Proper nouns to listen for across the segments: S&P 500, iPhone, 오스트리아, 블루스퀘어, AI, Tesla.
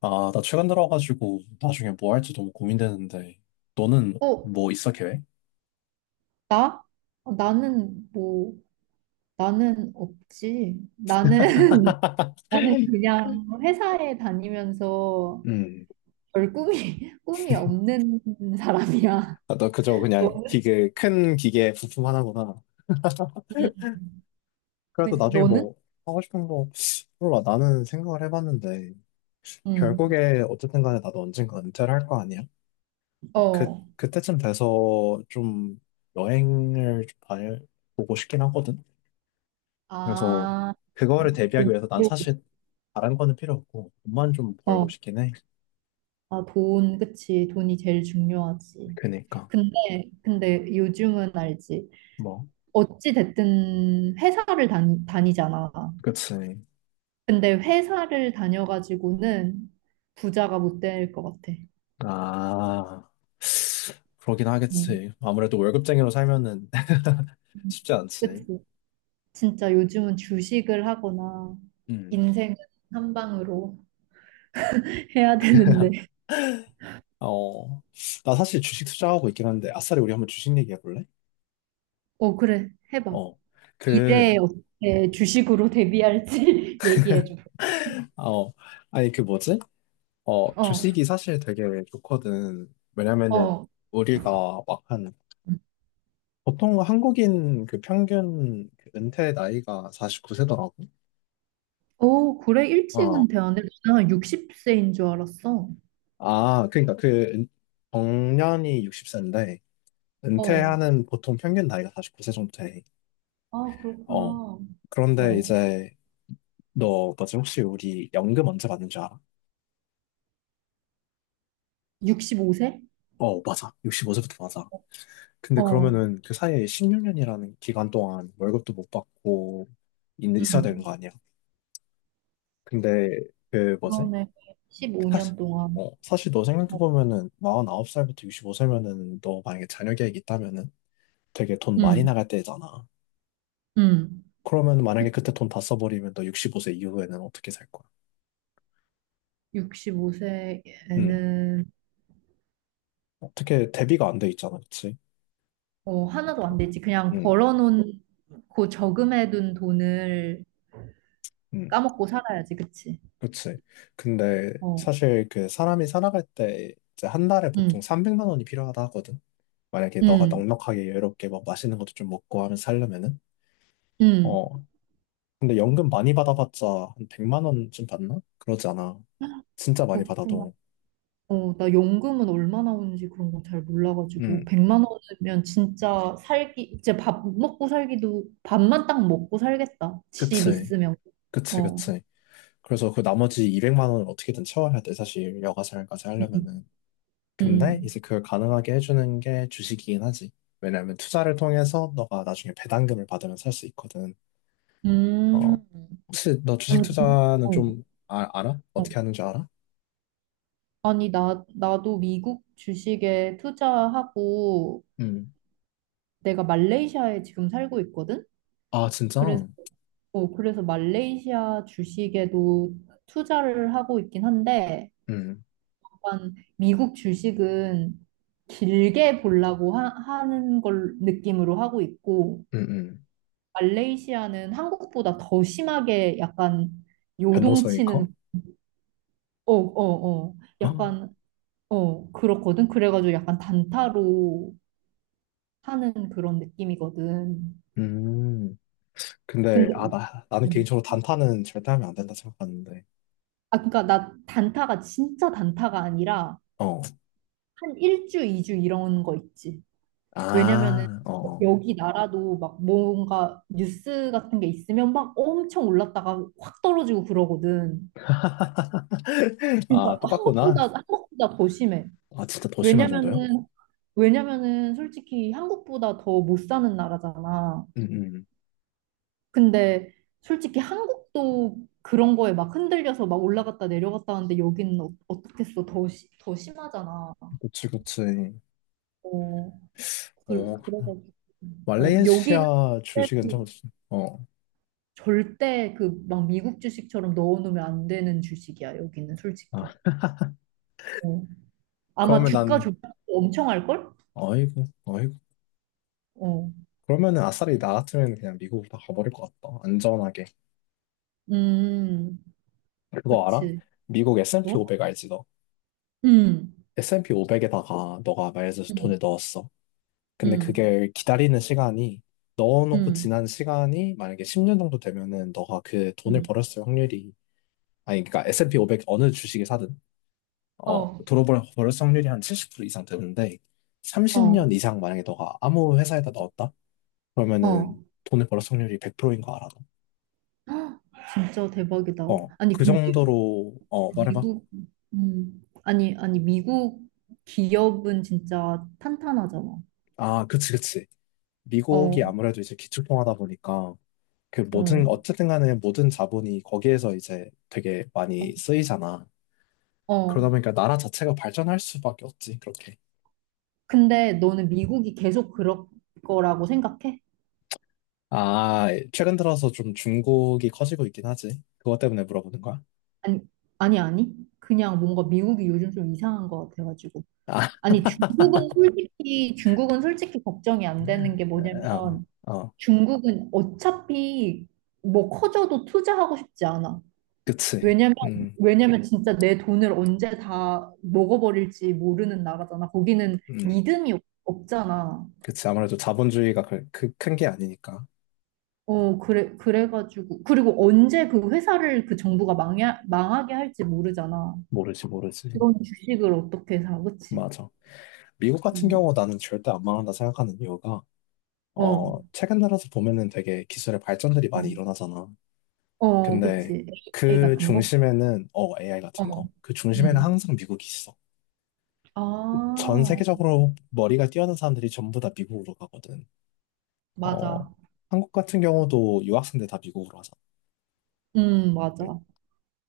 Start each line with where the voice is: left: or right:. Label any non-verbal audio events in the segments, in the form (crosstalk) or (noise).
left: 아, 나 최근 들어가지고 나중에 뭐 할지 너무 고민되는데, 너는
right: 어,
left: 뭐 있어, 계획?
right: 나? 어, 나는 뭐, 나는 없지. 나는, (laughs) 나는 그냥 회사에 다니면서
left: 음.
right: 별 꿈이, (laughs) 꿈이 없는 사람이야.
left: 아, 너 그저 그냥
right: 너는?
left: 기계, 큰 기계 부품 하나구나. (laughs)
right: 음.
left: 그래도
right: 그,
left: 나중에
right: 너는?
left: 뭐 하고 싶은 거, 몰라. 나는 생각을 해봤는데,
right: 응.
left: 결국에 어쨌든 간에 나도 언젠가 은퇴를 할 거 아니야? 그,
right: 어.
left: 그때쯤 돼서 좀 여행을 좀 다녀보고 싶긴 하거든? 그래서
right: 아,
left: 그거를 대비하기
right: 그,
left: 위해서 난 사실 다른 거는 필요 없고, 돈만 좀 벌고
right: 어.
left: 싶긴 해.
right: 아, 돈, 그치. 돈이 제일 중요하지.
left: 그니까.
right: 근데 요즘은 알지.
left: 뭐.
right: 어찌 됐든 회사를 다니잖아.
left: 그치.
right: 근데 회사를 다녀가지고는 부자가 못 될 것 같아.
left: 아, 그러긴
right: 음.
left: 하겠지. 아무래도 월급쟁이로 살면은 (laughs) 쉽지 않지.
right: 그치? 진짜 요즘은 주식을 하거나
left: 음.
right: 인생은 한 방으로 (laughs) 해야 되는데.
left: (laughs) 어, 나 사실 주식 투자하고 있긴 한데, 아싸리 우리 한번 주식 얘기해 볼래?
right: 어, 그래. 해봐.
left: 어, 그,
right: 미래에 어떻게 주식으로 대비할지 (laughs) 얘기해줘.
left: 어, 아니, 그 뭐지? 어,
right: 어,
left: 주식이 사실 되게 좋거든. 왜냐면은,
right: 어.
left: 우리가 막 한, 보통 한국인 그 평균 그 은퇴 나이가 49세더라고.
right: 오, 그래. 일찍
left: 어,
right: 은퇴하네. 나는 60세인 줄 알았어.
left: 아, 그러니까 그, 은- 정년이 60세인데,
right: 어.
left: 은퇴하는 보통 평균 나이가 49세 정도 돼.
right: 아, 그렇구나.
left: 어. 그런데
right: 어.
left: 이제 너 뭐지 혹시 우리 연금 언제 받는 줄 알아?
right: 65세?
left: 어, 맞아. 65세부터 맞아. 근데
right: 어.
left: 그러면은 그 사이에 16년이라는 기간 동안 월급도 못 받고 있어야 되는 거
right: 음.
left: 아니야? 근데 그 뭐지?
right: 그러네.
left: 사실
right: 15년 동안.
left: 어, 사실 너
right: 어,
left: 생각해보면은 49살부터 65세면은 너 만약에 자녀 계획 있다면은 되게 돈 많이
right: 음,
left: 나갈 때잖아.
right: 음.
left: 그러면
right: 그
left: 만약에 그때 돈 다 써버리면 너 65세 이후에는 어떻게 살 거야? 응.
right: 65세에는
left: 어떻게 대비가 안 돼 있잖아, 그치?
right: 어, 하나도 안 되지. 그냥 벌어
left: 응.
right: 놓고 저금해둔 돈을
left: 응.
right: 까먹고 살아야지, 그치?
left: 그치. 근데
right: 어,
left: 사실 그 사람이 살아갈 때 이제 한 달에 보통
right: 음,
left: 300만 원이 필요하다 하거든. 만약에 너가
right: 음,
left: 넉넉하게 여유롭게 막 맛있는 것도 좀 먹고 하면 살려면은.
right: 음.
left: 어. 근데 연금 많이 받아봤자 한 100만 원쯤 받나? 그러지 않아. 진짜 많이
right: 그렇구나.
left: 받아도.
right: 어, 나 연금은 얼마나 오는지 그런 거 잘 몰라가지고
left: 응.
right: 100만 원이면 진짜 살기, 진짜 밥 먹고 살기도 밥만 딱 먹고 살겠다. 집
left: 그치.
right: 있으면.
left: 그치,
right: 어.
left: 그치. 그래서 그 나머지 200만 원을 어떻게든 채워야 돼, 사실. 여가 생활까지
right: 음.
left: 하려면은. 근데 이제
right: 음.
left: 그걸 가능하게 해주는 게 주식이긴 하지. 왜냐하면 투자를 통해서 너가 나중에 배당금을 받으면 살 수 있거든.
right: 음.
left: 어, 혹시 너 주식
right: 아니, 그,
left: 투자는
right: 어.
left: 좀 알아?
right: 어.
left: 어떻게 하는 줄 알아?
right: 아니, 나도 미국 주식에 투자하고
left: 음.
right: 내가 말레이시아에 지금 살고 있거든?
left: 아,
right: 그래서,
left: 진짜?
right: 어, 그래서 말레이시아 주식에도 투자를 하고 있긴 한데,
left: 음,
right: 약간 미국 주식은 길게 보려고 하는 걸 느낌으로 하고 있고,
left: 음, 음.
right: 말레이시아는 한국보다 더 심하게 약간
left: 변동성이 커?
right: 요동치는, 어, 어, 어,
left: 어?
right: 약간, 어, 그렇거든? 그래가지고 약간 단타로 하는 그런 느낌이거든.
left: 음.
right: 근데
left: 아, 나는
right: 음.
left: 개인적으로 단타는 절대 하면 안 된다 생각하는데.
right: 아 그러니까 나 단타가 진짜 단타가 아니라
left: 어.
right: 한 1주, 2주 이런 거 있지. 왜냐면은
left: 아, 어. 어.
right: 여기 나라도 막 뭔가 뉴스 같은 게 있으면 막 엄청 올랐다가 확 떨어지고 그러거든.
left: 아,
right: 그러니까
left: 똑같구나.
right: 한국보다 더 심해.
left: 아, 진짜 더 심한 정도야?
right: 왜냐면은 왜냐면은 솔직히 한국보다 더 못 사는 나라잖아.
left: 음, 음.
right: 근데 솔직히 한국도 그런 거에 막 흔들려서 막 올라갔다 내려갔다 하는데 여기는 어, 어떻겠어? 더, 시, 더 심하잖아.
left: 그치, 그치.
right: 어, 그,
left: 어,
right: 그래가지고. 어, 여기는
left: 말레이시아 주식은 좀, 어,
right: 절대 그 막 미국 주식처럼 넣어놓으면 안 되는 주식이야, 여기는
left: 아,
right: 솔직히. 어. 아마
left: 그러면
right: 주가
left: 난,
right: 조작 엄청 할걸?
left: 어이구, 어이구.
right: 어.
left: 그러면은 아싸리 나 같으면 그냥 미국으로 다 가버릴 것 같다. 안전하게.
right: 음,
left: 그거 알아?
right: 그치.
left: 미국 S&P
right: 어?
left: 500 알지, 너?
right: 음,
left: S&P 500에다가 너가 말해줘서
right: 음,
left: 돈을 넣었어. 근데
right: 음,
left: 그게 기다리는 시간이, 넣어놓고
right: 음,
left: 지난 시간이 만약에 10년 정도 되면은 너가 그 돈을
right: 음.
left: 벌었을 확률이, 아니, 그러니까 S&P 500 어느 주식을 사든, 어,
right: 어,
left: 들어볼 벌었을 확률이 한 70% 이상 되는데,
right: 어,
left: 30년 이상 만약에 너가 아무 회사에다 넣었다?
right: 어.
left: 그러면은 돈을 벌어 확률이 100%인 거 알아?
right: 헉, 진짜 대박이다.
left: 너? 어,
right: 아니,
left: 그
right: 근데
left: 정도로, 어, 말해봐.
right: 미국, 아니, 아니, 미국 기업은 진짜 탄탄하잖아.
left: 아, 그치, 그치. 미국이
right: 어,
left: 아무래도 이제 기축통화다 보니까 그 모든,
right: 어,
left: 어쨌든 간에 모든 자본이 거기에서 이제 되게
right: 어.
left: 많이 쓰이잖아. 그러다
right: 어.
left: 보니까 나라 자체가 발전할 수밖에 없지, 그렇게.
right: 근데 너는 미국이 계속 그럴 거라고 생각해?
left: 아, 최근 들어서 좀 중국이 커지고 있긴 하지. 그것 때문에 물어보는 거야?
right: 아니, 아니, 아니. 그냥 뭔가 미국이 요즘 좀 이상한 것 같아가지고.
left: 아,
right: 아니, 중국은 솔직히 걱정이 안 되는 게
left: 어,
right: 뭐냐면,
left: 어,
right: 중국은 어차피 뭐 커져도 투자하고 싶지 않아.
left: 그치.
right: 왜냐면,
left: 음,
right: 왜냐면 진짜 내 돈을 언제 다 먹어버릴지 모르는 나라잖아. 거기는
left: 음,
right: 믿음이 없잖아.
left: 그치. 아무래도 자본주의가 그 큰 게 아니니까.
right: 어, 그래, 그래가지고. 그리고 언제 그 회사를 그 정부가 망하게 할지 모르잖아.
left: 모르지, 모르지.
right: 그런 주식을 어떻게 사, 그치?
left: 맞아. 미국 같은
right: 음.
left: 경우 나는 절대 안 망한다 생각하는 이유가,
right: 어,
left: 어, 최근 들어서 보면은 되게 기술의 발전들이 많이
right: 어,
left: 일어나잖아.
right: 어,
left: 근데
right: 그치. AI
left: 그
right: 같은 거?
left: 중심에는, 어, AI
right: 어,
left: 같은 거. 그 중심에는
right: 음.
left: 항상 미국이 있어. 전
right: 아,
left: 세계적으로 머리가 뛰어난 사람들이 전부 다 미국으로 가거든. 어,
right: 맞아.
left: 한국 같은 경우도 유학생들 다 미국으로 하잖아. 응.
right: 맞아.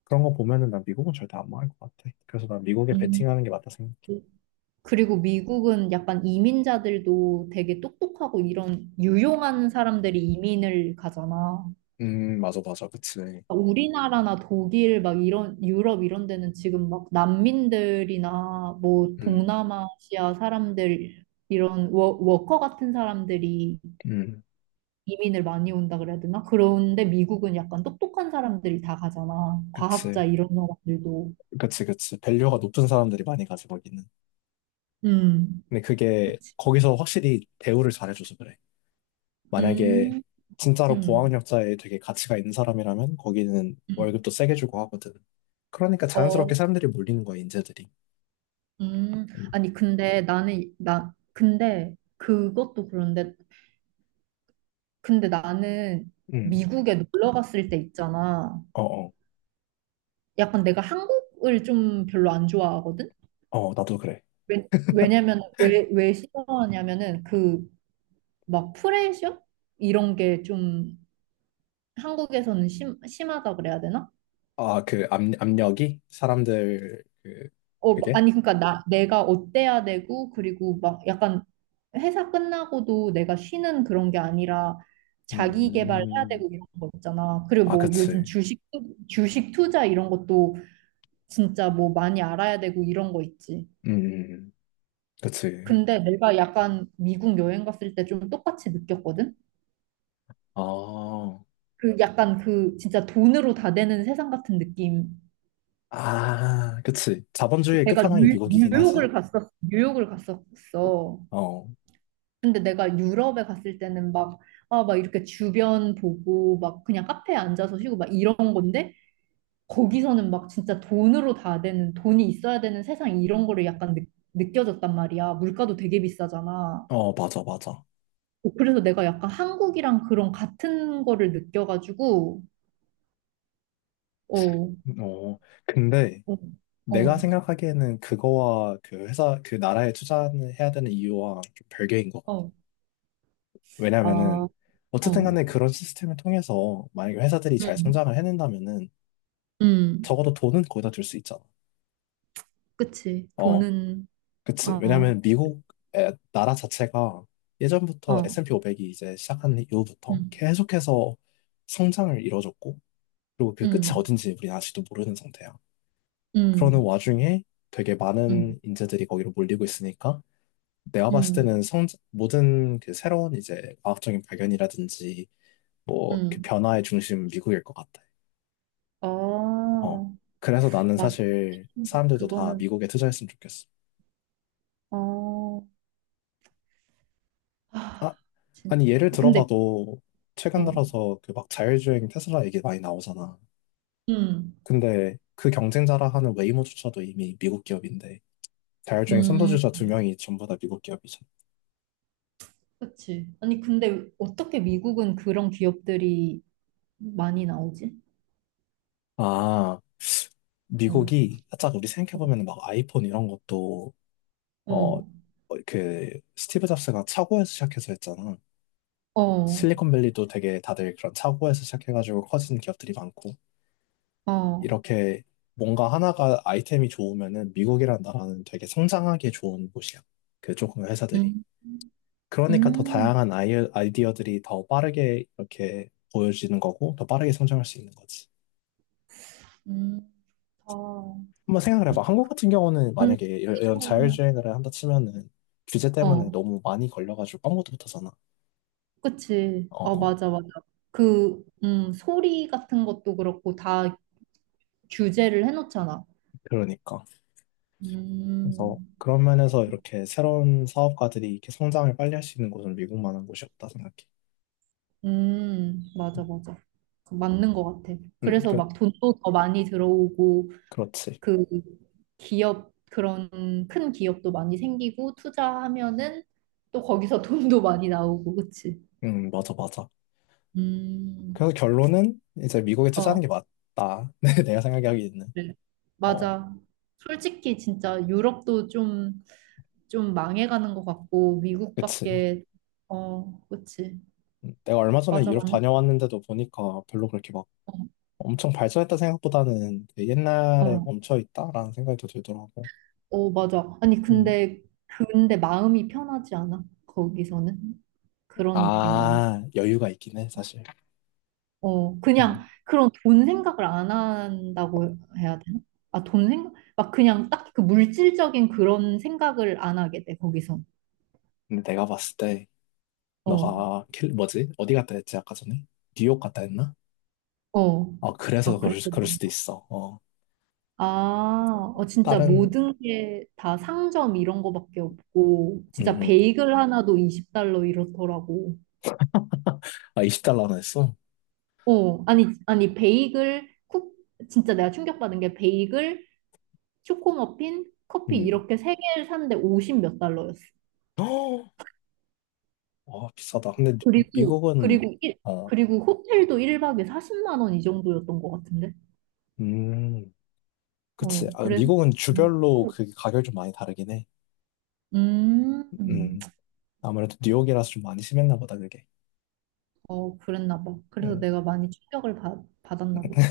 left: 그런 거 보면은 난 미국은 절대 안 망할 것 같아. 그래서 난 미국에
right: 음.
left: 베팅하는 게 맞다 생각해.
right: 그리고 미국은 약간 이민자들도 되게 똑똑하고 이런 유용한 사람들이 이민을 가잖아.
left: 맞아, 맞아. 그치.
right: 우리나라나 독일 막 이런 유럽 이런 데는 지금 막 난민들이나 뭐
left: 음,
right: 동남아시아 사람들 이런 워커 같은 사람들이
left: 음,
right: 이민을 많이 온다 그래야 되나? 그런데 미국은 약간 똑똑한 사람들이 다 가잖아. 과학자
left: 그치.
right: 이런 사람들도.
left: 그치, 그치. 밸류가 높은 사람들이 많이 가지, 거기는.
right: 음.
left: 근데 그게,
right: 그치.
left: 거기서 확실히 대우를 잘해줘서 그래. 만약에,
right: 음.
left: 진짜로
right: 음.
left: 고학력자에 되게 가치가 있는 사람이라면, 거기는
right: 음.
left: 월급도 세게 주고 하거든. 그러니까 자연스럽게
right: 어,
left: 사람들이 몰리는 거야, 인재들이.
right: 음,
left: 음,
right: 아니, 근데 나는, 나, 근데 그것도 그런데, 근데 나는
left: 음.
right: 미국에 놀러 갔을 때 있잖아.
left: 어, 어,
right: 약간 내가 한국을 좀 별로 안 좋아하거든?
left: 어, 나도 그래.
right: 왜 싫어하냐면은 그 막 프레셔? 이런 게 좀 한국에서는 심하다 그래야 되나?
left: 아, 그 압력이? 사람들, 그,
right: 어,
left: 그게?
right: 아니, 그러니까 나, 내가 어때야 되고, 그리고 막 약간 회사 끝나고도 내가 쉬는 그런 게 아니라 자기 개발해야
left: 음,
right: 되고 이런 거 있잖아. 그리고
left: 아,
right: 뭐
left: 그치.
right: 요즘 주식, 주식 투자 이런 것도 진짜 뭐 많이 알아야 되고 이런 거 있지.
left: 음, 음. 그치.
right: 근데 내가 약간 미국 여행 갔을 때 좀 똑같이 느꼈거든?
left: 아,
right: 그 약간 그 진짜 돈으로 다 되는 세상 같은 느낌.
left: 아, 그치. 자본주의의
right: 내가
left: 끝판왕이
right: 뉴,
left: 미국이긴 하지.
right: 뉴욕을 갔었, 뉴욕을 갔었어.
left: 어,
right: 근데 내가 유럽에 갔을 때는 막, 아, 막 이렇게 주변 보고, 막 그냥 카페에 앉아서 쉬고, 막 이런 건데, 거기서는 막 진짜 돈으로 다 되는, 돈이 있어야 되는 세상 이런 거를 약간 느껴졌단 말이야. 물가도 되게 비싸잖아.
left: 어, 맞아, 맞아.
right: 어, 그래서 내가 약간 한국이랑 그런 같은 거를 느껴가지고, 어, 어,
left: 어, 근데
right: 어,
left: 내가 생각하기에는 그거와 그 회사, 그 나라에 투자해야 되는 이유와 좀 별개인 것 같아.
right: 어, 아,
left: 왜냐면은,
right: 어,
left: 어쨌든 간에 그런 시스템을 통해서 만약에 회사들이 잘
right: 음,
left: 성장을 해낸다면은
right: 음,
left: 적어도 돈은 거기다 둘 수 있잖아.
right: 그치.
left: 어,
right: 돈은,
left: 그치.
right: 어,
left: 왜냐면 미국 나라 자체가 예전부터
right: 어,
left: S&P 500이 이제 시작한 이후부터
right: 음,
left: 계속해서 성장을 이뤄줬고, 그리고 그 끝이
right: 음,
left: 어딘지 우리는 아직도 모르는 상태야. 그러는
right: 음,
left: 와중에 되게
right: 음,
left: 많은 인재들이 거기로 몰리고 있으니까 내가 봤을 때는
right: 음.
left: 성 모든 그 새로운 이제 과학적인 발견이라든지 뭐 그
right: 응.
left: 변화의 중심은 미국일 것 같아.
right: 아,
left: 어. 그래서 나는
right: 맞아.
left: 사실 사람들도 다
right: 그거는,
left: 미국에 투자했으면 좋겠어.
right: 어, 아,
left: 아,
right: 진
left: 아니 예를
right: 근데,
left: 들어봐도 최근
right: 어,
left: 들어서 그 막 자율주행 테슬라 얘기 많이 나오잖아.
right: 응,
left: 근데 그 경쟁자라 하는 웨이모조차도 이미 미국 기업인데 자율주행
right: 음,
left: 선도주자 두 명이 전부 다 미국 기업이잖아.
right: 그치. 아니, 근데 어떻게 미국은 그런 기업들이 많이 나오지?
left: 아.
right: 어,
left: 미국이 살짝 우리 생각해보면 막 아이폰 이런 것도 어, 어,
right: 어,
left: 그 스티브 잡스가 차고에서 시작해서 했잖아.
right: 어,
left: 실리콘밸리도 되게 다들 그런 차고에서 시작해가지고 커진 기업들이 많고
right: 어.
left: 이렇게 뭔가 하나가 아이템이 좋으면은 미국이란 나라는 되게 성장하기 좋은 곳이야. 그 조금의 회사들이.
right: 음,
left: 그러니까 더
right: 음,
left: 다양한 아이디어들이 더 빠르게 이렇게 보여지는 거고 더 빠르게 성장할 수 있는 거지.
right: 음, 아,
left: 한번 생각을 해봐. 한국 같은 경우는
right: 그런
left: 만약에 이런 자율주행을 한다 치면은 규제 때문에
right: 어,
left: 너무 많이 걸려가지고 아무터도어잖아.
right: 그치.
left: 어,
right: 어,
left: 어.
right: 맞아, 맞아. 그, 소리 같은 것도 그렇고 다 규제를 해놓잖아.
left: 그러니까. 그래서
right: 음,
left: 그런 면에서 이렇게 새로운 사업가들이 이렇게 성장을 빨리 할 수 있는 곳은 미국만한 곳이 없다 생각해.
right: 맞아,
left: 음,
right: 맞아. 그 맞는 것 같아.
left: 음,
right: 그래서
left: 그,
right: 막 돈도 더 많이 들어오고,
left: 그렇지.
right: 그 기업, 그런 큰 기업도 많이 생기고, 투자하면은 또 거기서 (laughs) 돈도 많이 나오고, 그치?
left: 맞아, 맞아.
right: 음,
left: 그래서 결론은 이제 미국에 투자하는 게
right: 어,
left: 맞다. (laughs) 내가 생각하기에는.
right: 그래.
left: 어,
right: 맞아. 솔직히 진짜 유럽도 좀, 좀 망해가는 것 같고,
left: 그치.
right: 미국밖에, 어, 그치.
left: 내가 얼마 전에
right: 맞아,
left: 유럽
right: 맞네.
left: 다녀왔는데도 보니까 별로 그렇게 막
right: 어,
left: 엄청 발전했다 생각보다는 되게 옛날에
right: 어.
left: 멈춰 있다라는 생각이 더 들더라고.
right: 어, 맞아. 아니,
left: 음,
right: 근데 마음이 편하지 않아? 거기서는? 그런 느낌은 안.
left: 아, 여유가 있긴 해, 사실.
right: 어, 그냥
left: 어,
right: 그런 돈 생각을 안 한다고 해야 되나? 아, 돈 생각? 막 그냥 딱 그 물질적인 그런 생각을 안 하게 돼, 거기서.
left: 근데 내가 봤을 때,
right: 어,
left: 너가, 뭐지? 어디 갔다 했지, 아까 전에? 뉴욕 갔다 했나?
right: 어.
left: 어, 그래서
right: 아, 그래서.
left: 그럴 수도
right: 그런가?
left: 있어. 어,
right: 아, 어, 진짜
left: 다른,
right: 모든 게 다 상점 이런 거밖에 없고,
left: 음,
right: 진짜
left: 음.
right: 베이글 하나도 20달러 이렇더라고.
left: 아, 20달러나 했어?
right: 어, 아니, 아니, 베이글, 쿠, 진짜 내가 충격받은 게 베이글, 초코 머핀, 커피
left: 음.
right: 이렇게 세 개를 샀는데 50 몇 달러였어.
left: (gasps) 헉! 어, 비싸다. 근데 미-
right: 그리고,
left: 미국은,
right: 그리고, 일,
left: 어,
right: 그리고 호텔도 1박에 40만 원 이 정도였던 것 같은데.
left: 음, 그치.
right: 어,
left: 아,
right: 그래서.
left: 미국은 주별로 그 가격이 좀 많이 다르긴 해.
right: 음,
left: 음. 아무래도 뉴욕이라서 좀 많이 심했나 보다, 그게.
right: 어, 그랬나 봐. 그래서
left: 음.
right: 내가 많이 충격을 받았나 보다.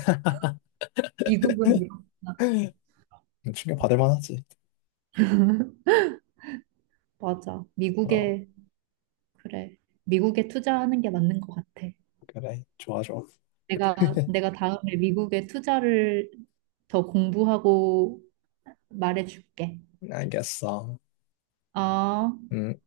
right: 미국은 이렇구나.
left: (laughs) 충격 받을 만하지.
right: (laughs) 맞아.
left: 어,
right: 미국에, 그래. 미국에 투자하는 게 맞는 것 같아.
left: 그래, 좋아, 좋아.
right: 내가
left: (laughs)
right: 내가 다음에 미국에 투자를 더 공부하고 말해줄게.
left: 알겠어.
right: 어.
left: 음.